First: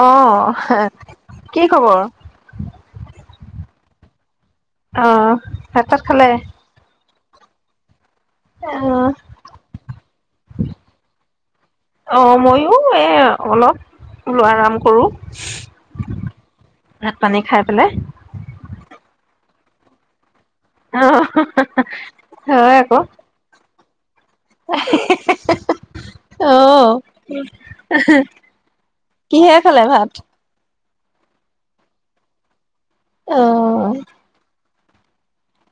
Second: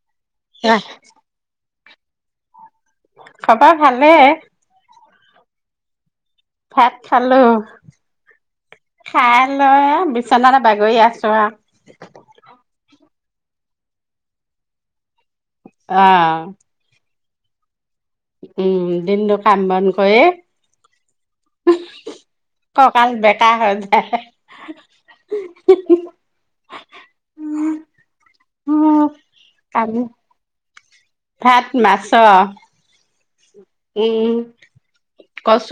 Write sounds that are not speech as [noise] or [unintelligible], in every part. অ কি কি খবৰ খবাৰ ভালে অ ভাত তাত খালে ভাত খালো অহ খাই লৈ বিচনাত বাগৰি আছো অ মইয়ো এ আৰু অলপ লোৱা আৰাম কৰোঁ আহ পানী খাই পেলাই উম দিনটো কাম বন কৰে অ হয় আকৌ হ আহ কিহে খালে কাম ভাত ভাত মাছৰ অহ উম কচ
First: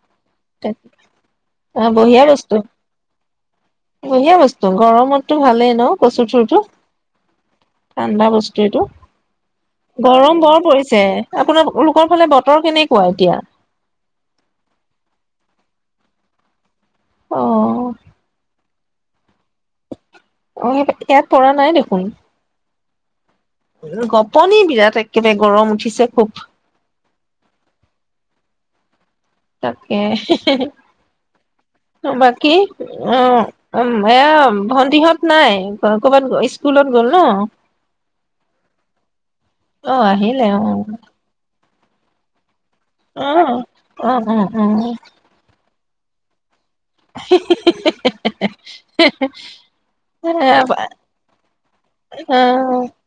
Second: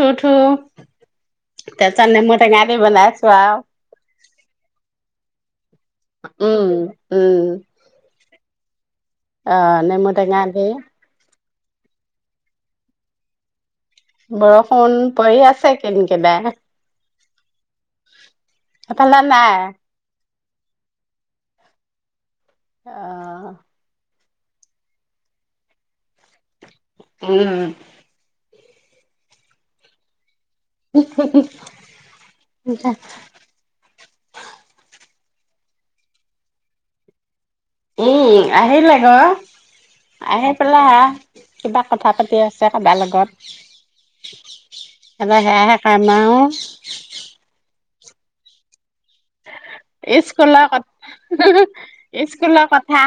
অ বঢ়িয়া নেমু বস্তু টেঙা দি বনাইছো আৰু বঢ়িয়া বস্তু গৰমত ভালে নাই ন কচু থো উম উম ঠাণ্ডা বস্তু ষ্টেইটো অ নেমু গৰম টেঙা বৰ দি পৰিছে আপোনালালোকৰ ফালে বতৰ কেনেকুৱা এতিয়া বৰষুণ পৰি আছে কেনেকে বে অ [unintelligible] এফালে নাই অ ইয়াত পৰাঢ নাই দেখোন অ গপনি বিৰাট একেবাৰে গৰম উঠিছে খুব উম তাকে বাকী অ এয়া ভন্ন্দিহঁত নাই ক'বাত স্কুলত গ'ল ন উম আহিলে গ অ আহিলে আহি অ পেলাই হা কিবা কথা পাতি আছে কাদাৰ অ লগত অ অ এ সেয়াে আামাৰো [unintelligible] স্কুলৰ কথা অ স্কুলৰ কথা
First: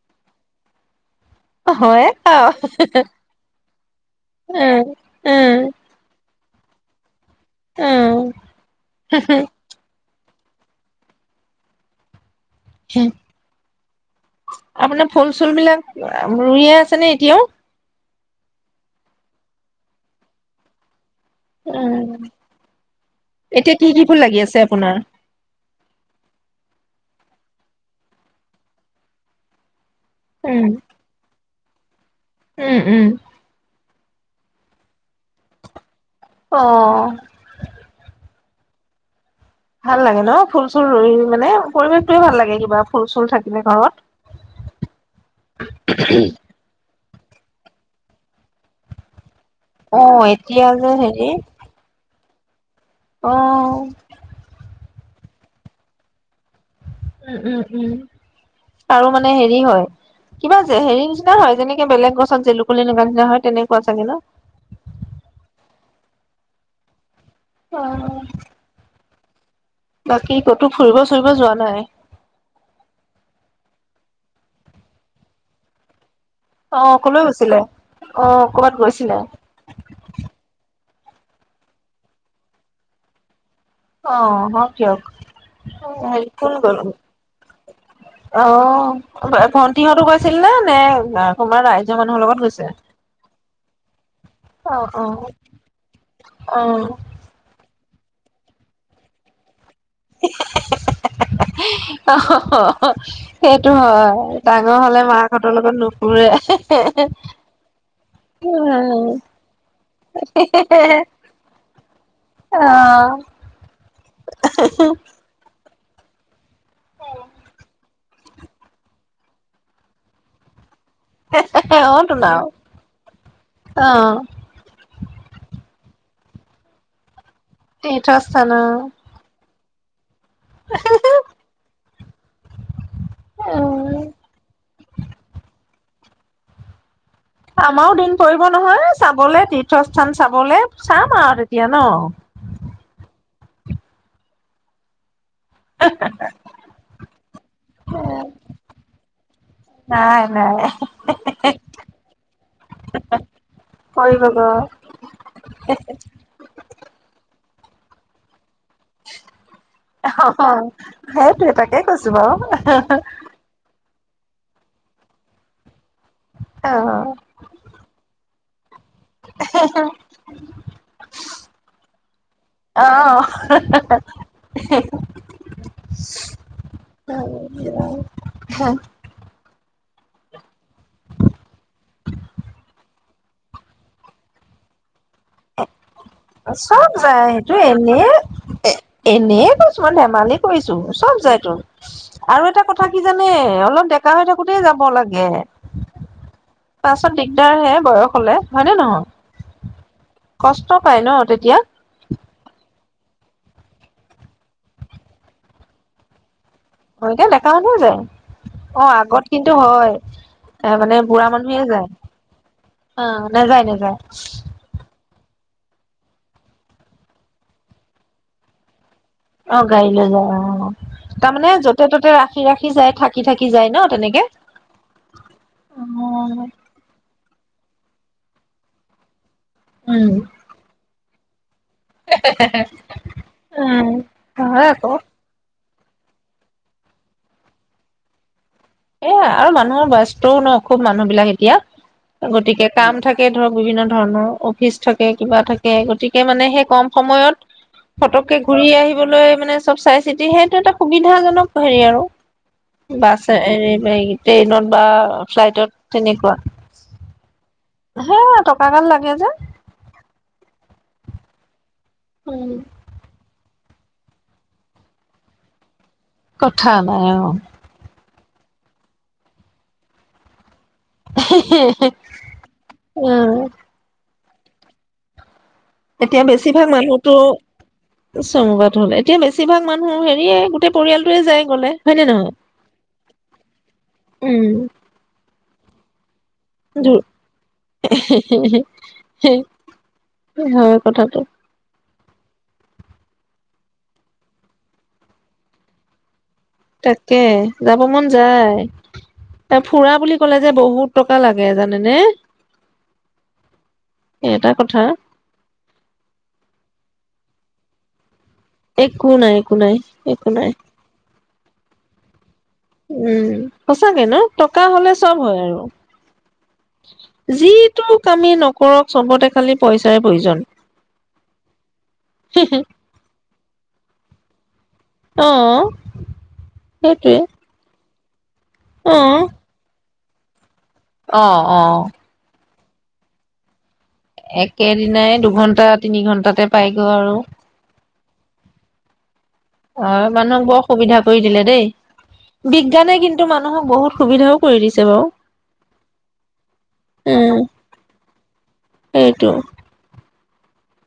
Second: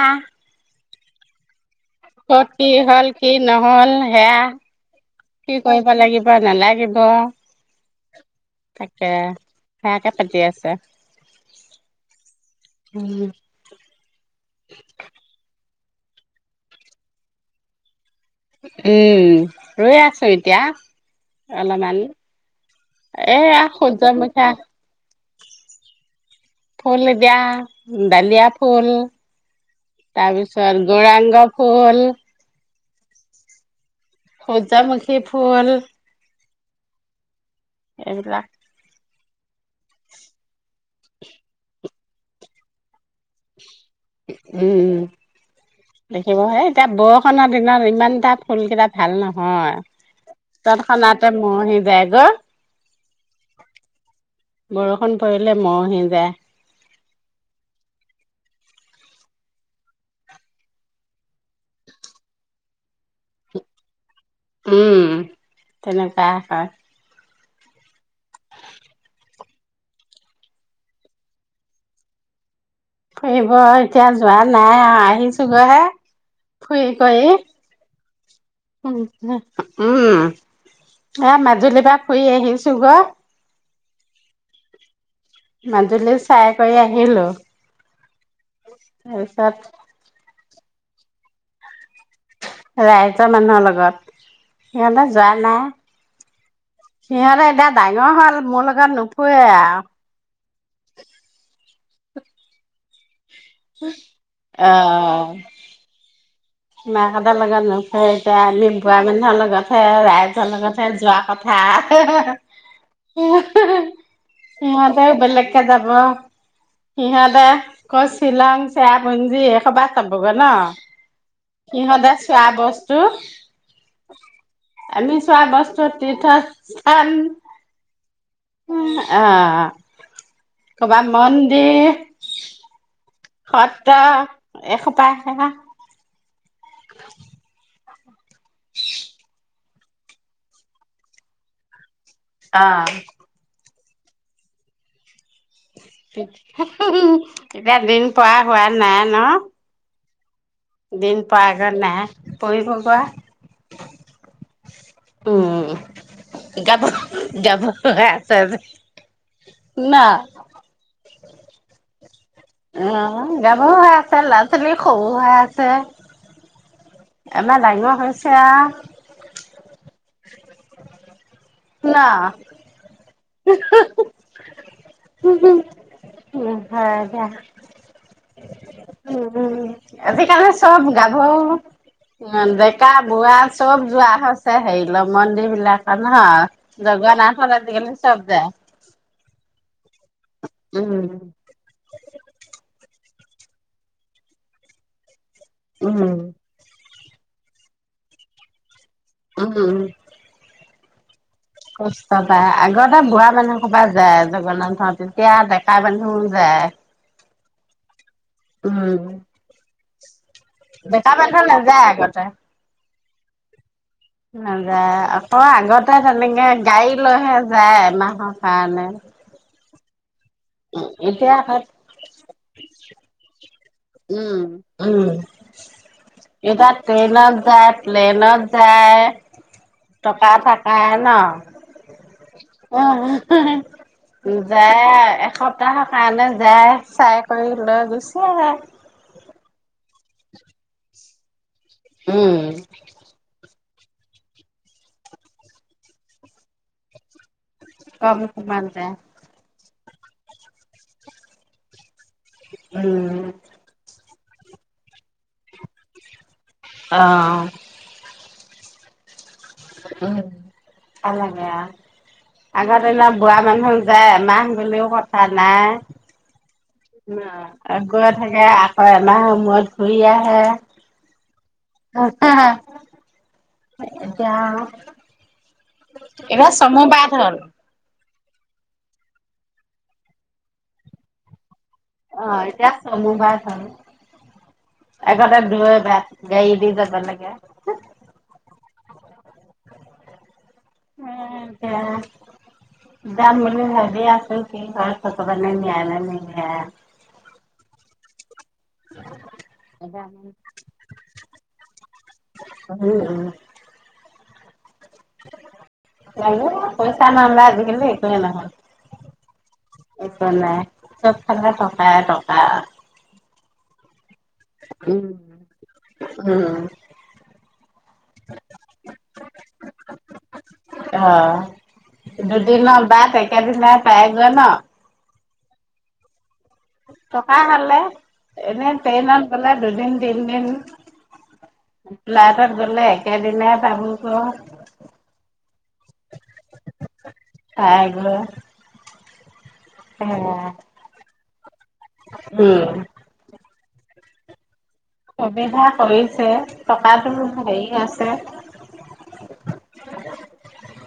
অ হয় কত আৰু কি হ'ল কি নহল সেয়া উম উম কি কৰিব লাগিব নালাগিব উম তাকে হ ক পাতি আছা হ আপোনাৰ ফল চুল বিলাক ৰুইয়ে আছে নে এতিয়াও উম ৰৈ আছো এতিয়া উ অলপমান এয়া এতিয়া কি কি ফুল লাগি সূৰ্যমুখা আছে আপোনাৰ ফুল দিয়া ডালিয়া ফুল তাৰ উম পিছত গোৰাংগ ফ'ল উম উম হজা মখি ফুল অ এইবিলাক ভাল লাগে ন ফুল চুল ই মানে পৰিৱেশটয়ে ভাল লাগে কিবা ফুল চুল থাকিলে ঘৰত উম, দেখিব হে এতিয়া খনৰ দিনত ইমান এটা ফুলকেইটা ভাল নহয় হয়। অ এতিয়া তৎক্ষণাতে মৰহি যায় অ অহ বৰষুণ পৰিলে মৰহি যায় উম উম উম আৰু মানে হেৰি হয় কিবা যে হেৰি নিচিনা হয় যেনেকে বেলেগ গছত জেলুকনি লাগে যে হয় তেনেকুৱা চাগে ন উম তেনেকুৱা হয় অ উ [unintelligible] বাকী ক'তো ফুৰিব চুৰিব যোৱা নাই ফুৰিব এতিয়া যোৱা নাই আৰু। আহিছোগৈ হে ফুৰি অ', কলৈ কৰি গৈছিলে? অ', ক'বাত অ গৈছিলে? মাজুলীৰ পৰা ফুৰি আহিছোগৈ অ অকে অকে মাজুলী চাই কৰি আহিলো অ তাৰপিছত ভন্টিহঁতো গৈছিল নে? আহ [unintelligible] সোমাৰ নাই ৰাইজৰ মানুহৰ লগত তাত অ', সিহঁতে অ', যোৱা নাই, অ', সিহঁতে এতিয়া ডাঙৰ হ'ল মোৰ লগত নুফুৰে আৰু অ সেইটো হয়, ডাঙৰ হলে মাকহঁতৰ লগত নুফুৰে মাকহতঁৰ লগত নুফুৰে এয়া মেম্বুুৱা মানে নুফুৰে। ভাল লগত [unintelligible] ৰাইজৰ লগতহে যোৱা কথা। অ মই তেও বেলেগ কে যাব [unintelligible] ইহঁতে ক'ৰ শ্বিলং, চেৰাপুঞ্জী। এইসোপা চাবগে ন অ সিহঁতে তোন আও চোৱা বস্তু আমি চোৱা বস্তু তীৰ্থত চাম তীৰ্থস্থান আৰু ক'ৰবাত মন্দিৰ সত্ৰ উম এসোপাই আহে না [unintelligible] আমাৰও দিন পৰিব নহয় চাবলে তীৰ্থস্থান চাবলে চাম আৰু তেতিয়া ন অ এতিয়া দিন প হোৱা নাই ন অ দিন প আগৰ নাই প়িব কোৱা কৰিব গ উম গাব যাব এছেছে অ সেইটয়ে তাকে কৈছ অ গাব ল'ৰা ছোৱালী খৰু হৈাই আছে আমাৰ ডাঙৰ হৈ হৈছে ত [unintelligible] ন অ হে হয় দিয়া হে উম উম আজিকালি চব গাভৰু ডেকা বুঢোৱাা চব যোৱা হৈছে হেৰি ল মন্দিৰ বিলাক অহা জগুৱানখন ৰাতিিকলে এ এ এনে কিছুমান ধেমালিত ছো উম চব যায় তোৰ আৰু এটা কথা থাকি জানে অলপ ডেকা হৈ থাকোতে যাব লাগে উম পাছত দিগদাৰ হে বয়স হলে হয়নেে নহয় উম উম কষ্টকাই ন তেতিয়া কষ্ট প আগৰ এটা বুঢ়া মানুহ সবা যায় জগন্নাথৰ তেতিয়া ডেকাাই মানুহও যায় অতি লেকা মহ যায় অ উম আগত কিন্তু হয় এ মানে বেকা বুঢ়া বেঠ মানুহে নেযায় যায় আগতে অ নাযায় নাযায় [unintelligible] অঁ আগতে তেনেকে গাড়ী লৈহে যায় এমাহৰ কাৰণে। অঁ গাৰীলৈ যাবা। অঁ এতিয়া তাৰমানে যতে ত'তে ৰাখি ৰাখি যাই থাকি থাকি যায় ন তেনেকে উম, উম উম এটা যায়, প্লেনত যায়। টকা থাকাই ন। [unintelligible] উম উম [unintelligible] হয় আকৌ যায় আৰু এস [unintelligible] কাৰণে যায় চায় কৰি লৈ গুচি আহে। [unintelligible] আৰু মানুহৰ বয়ষ্টো ন খুব মানুহ বিলাক এতিয়া। উম গতিকে, কাম থাকে ধৰক বিভিন্ন ধ [unintelligible] অফিচ থাকে, কিবা থাকে গতিকে মানে সেই কম সময়ত কম ফতককে কিমান ঘূৰি যায় আহিবলৈ মানে চব চাই চিতি সেইটো এটা সুবিধাাজনক হেৰি আৰু। উম। [unintelligible] ট্ৰেইনত বা ফ্লাইটত তেনেকুৱা। অঁ। হে টকা গাল লাগে যে। [unintelligible] উম আগতে ন বুঢ়া মানুহ যায় এমাহ গ'লেও কথা নাই। কথা নাই অঁ। গৈ [unintelligible] থাকে আকৌ এমাহৰ মূৰত ঘূৰি আহে। [unintelligible] এতিয়া আৰু এতিয়া বেছিভাগ মানুহতো [unintelligible] হ'ল এতিয়া বেছি ভাগ মানুহ হেৰিয়ে গোটেই পৰিয়ালটোয়ে যায় গলে। হয় নে নহয় অঁ এতিয়া [unintelligible] ভাল, উম আগতে [unintelligible] যাব লাগে। [unintelligible] [unintelligible] হয় কথাটো। এতিয়া যাম বুলি ভেৰি আছ কি ঘৰত থতে নায় ন ন তাকে যাব মন যায় ত ফুৰা বুলি ক'লে উম, যে বহুত টকা লাগে জানেনে উম, এটা কথা লাগে পইচা নহলে আজিকালি একোৱে নহয়। একো নাই একো নাই একো নাই। লাগে টকাই টকা। উম সচাকে ন। টকা হলে উম। চব হয় আৰু উম, যিটো আমি নকৰক চবতে খালি পইচাৰ প্ৰয়োজন। অ' ন পাই গল ন। আহ। টকা হলে - এনেই ট্ৰেইনত অ'। গলে দুদিন- তিনিদিন অ অ। তাত গ'লে একেদিনাই পাবো। একেদিনাই দুঘন্টা তিনি ঘন্টাতে পাই গৈ আৰু- [unintelligible] অ সেয়া মানুহক বৰ সুবিধা কৰি দিলে দেই উম। বিজ্ঞানে কিন্তু মানু- নহ বহুত সুবিধাও কৰি দিছে। বাৰু সুবিধা কৰিছে টকাতো উম, হেৰি আছে-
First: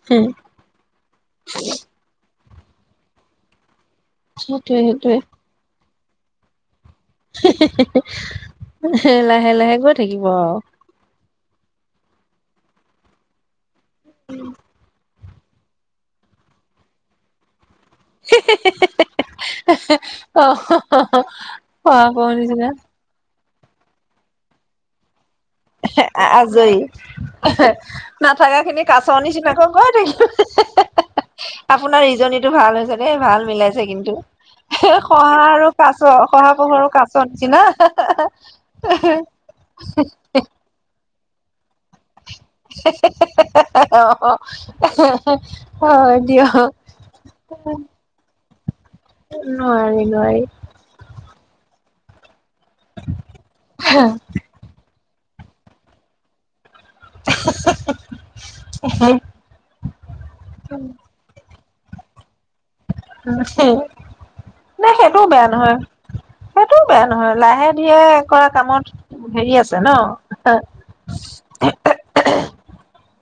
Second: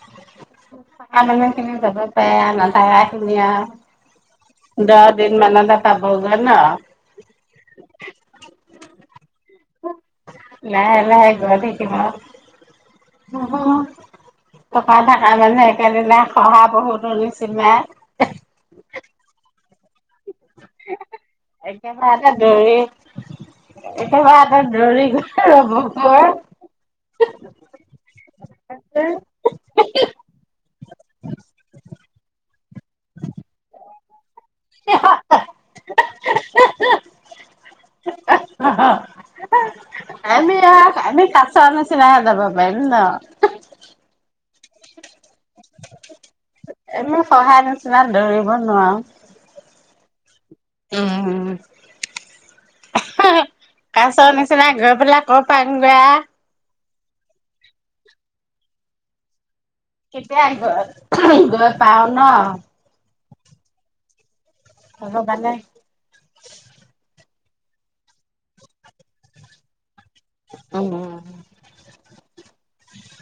হম। [unintelligible] [unintelligible] সেইটোৱে দহ দিন সেইটোৱে মান তাতে - [unintelligible] লাহে লাহে গই- লাহে লাহে গৈ থাকিব। [unintelligible] [unintelligible] তাৰ মানে একেদিনা [unintelligible] [unintelligible] অ অ কৰ দিছিল- কেতিয়াবা হতত দৰি গল। আজৰি নাথাকা খিনি কাচৰ নিচিনাকো ক থাকিলো আপোনাৰ ই জনীটো ভাল ই জনী দেই ভাল মিলাইছে কিন্তু। শহা আৰু কাছ শহা পহু আৰু কাছৰ নিচিনা। আমি আমি। নিচিনা হে যাব পাৰিম ন হে হে হয় দিয়ক এনে সহায় নিচিনা দৌৰিব নোৱাৰো। নোৱাৰি নোৱাৰি উম উমহ কাছৰ নিচিনা গৈ পেলায় ক পাং বা এহ হ হ আহ কেতিয়া আহিব পাও ন হে নে সেইটোও বেয়া ভগৱানে নহয় সেইটোও বেয়া নহয় লাহে-ধীৰে কৰা কামত হেৰি আছে ন উ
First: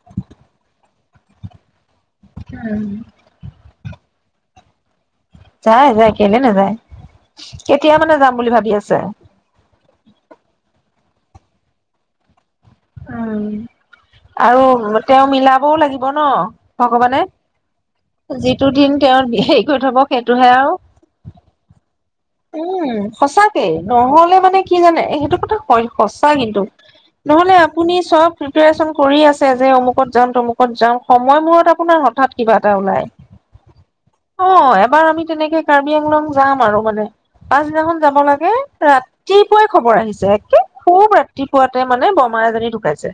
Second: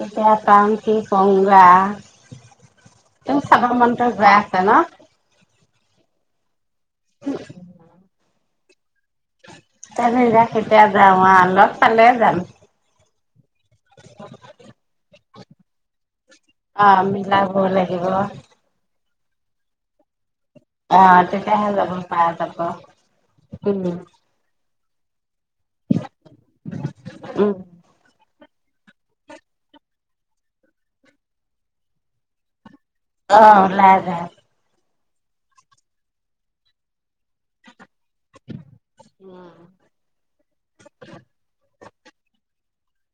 এতিয়া কি কং বা তেওঁ চাহৰ মান গৈয়ে আছে ন যায় যায় কেলে নেযায় কেতিয়া মানে যাম বুলি ভাবি আছে তা কেতিয়া যাম অ লগ পালে যাম উম আৰু তেওঁ মিলাবও লাগিব ন অ ভগৱানে মিলাব লাগিব যিটো দিন তেওঁ হেৰি কৰি থব খেই টো হে আৰু অ তেতিয়াহে যাব পৰা যাব উম সচাঁকে উম নহ'লে মানে কি কি জানে সেইটো কথা হয় সঁচা কিন্তু উম নহ'লে ব প্ৰিপেৰেচন কৰি আছে যে অমুকত যাম তমুকত যাম সময় মূৰত আপোনাৰ হঠাৎ কিবা এটা ওলাই অ ওলাই যায় অ' এবাৰ আমি তেনেকে কাৰ্বি আংলং যাম আৰু মানে পাছদিনাখন যাব লাগে ৰাতিপুৱাই খবৰ আহিছে একে খুব ৰাতিপুৱাতে মানে বমা এজনী টোকাইছে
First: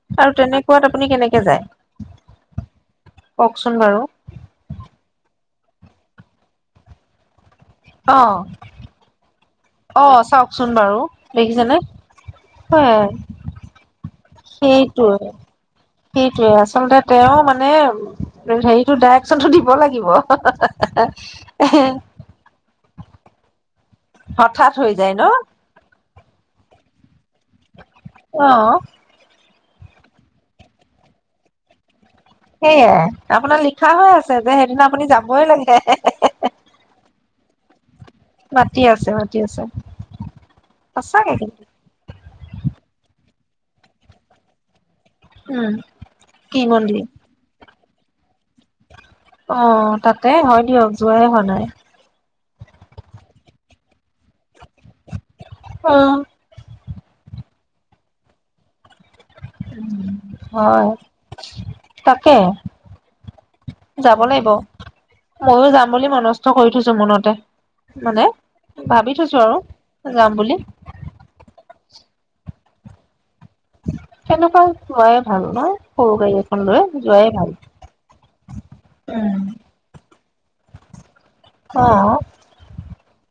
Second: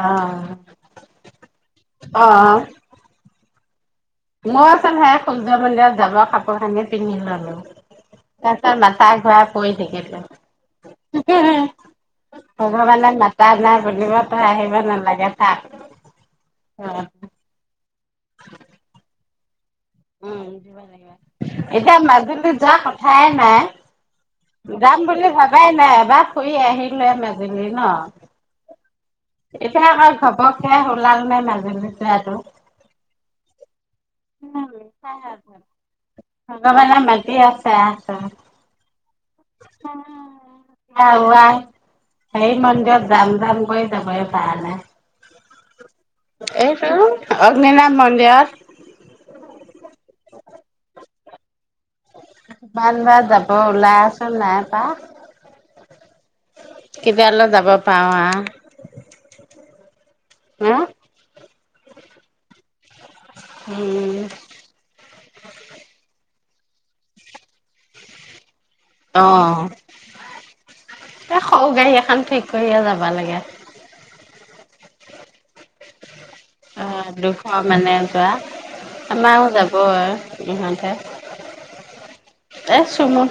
অ আৰু তেনেকুৱাত আপুনি কেনেকে যায় কওকচোন বাৰু ময় ছোন হে সূৰ্য মন্দিৰত যাব কাপোৰ খানি পিন্ধি ললো অ' তাৰপিছত মাথাা ঘৰা অ চাওকচোন বাৰু দেখিছেনে ভগৱানে মাতা নাই বুলিব তই আহিব নালাগে সেইটোৱে থাক সেইটোৱে আচলতে তেওঁ মানে হেৰিটো দাইক চো দিব লাগে উম [unintelligible] লাগে এতিয়া মাজুলী যাম হাই নাই হঠাৎ হৈ যাম যায় ন বুলি ভাবাই নাই এবাৰ ফুৰি আহি- লৈ ম [unintelligible] দিলি ন অ' এতিয়া আকৌ ঘপককে ওলালো নাই মাজুলী যোৱাটো সেয়াই আপোনাৰ লিক- উথা হৈ আছে যে সেইদিনা আপুনি যাবই লাগে হে হে হে হে ভগৱানে মাতি আছে আহ তই মাতি আছে মাতি আছে সচাকে কিন্তু সেই মন্দিৰত যাম যাম গৈ যাবহে পাৰা নাই উম কি এইটো মন্দিৰ অগ্নি নাভ মন্দিয়ত অ তাতে হয় দিয়ক যোৱাই হোৱা নাই কিমানবাৰ যাব ওলাই আছো নাই বা অ কিবা অললে যাব পাওঁ আ উম ন হয় তাকে উম যাব লাগিব মইয়ো যাম বুলি মন- কষ্ট কৰি থৈছো মনতে মানে ভাবি অ থৈছো আৰু যাম বুলি এ খৌ গাড়ী খাম ঠিক কৰিয়ে যাব লাগে তেেনেকুৱা চোৱাই ভাল নহয় সৰু গাড়ী এখন লৈ অ যোৱাই দুশ ভাল মানে যোৱা উম আমাৰও যাব আৰু ইহতে অ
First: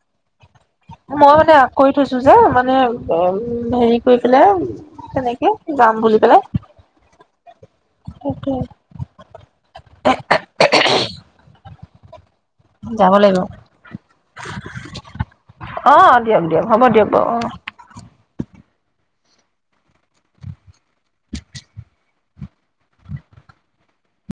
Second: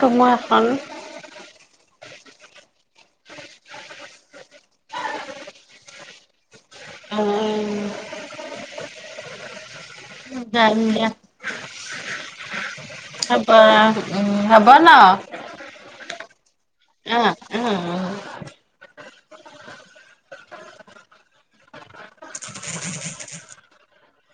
তুমু এখন মই মানে আগ কৰি থৈছো যে মানে উ হেৰি কৰি পেলাই তেনেকে যাম বুলি বলে উ গ উ যাব লাগিব হব উ হব ন অ দিয়ক দিয়ক হ'ব দিয়ক অ বাৰু উ উ [unintelligible]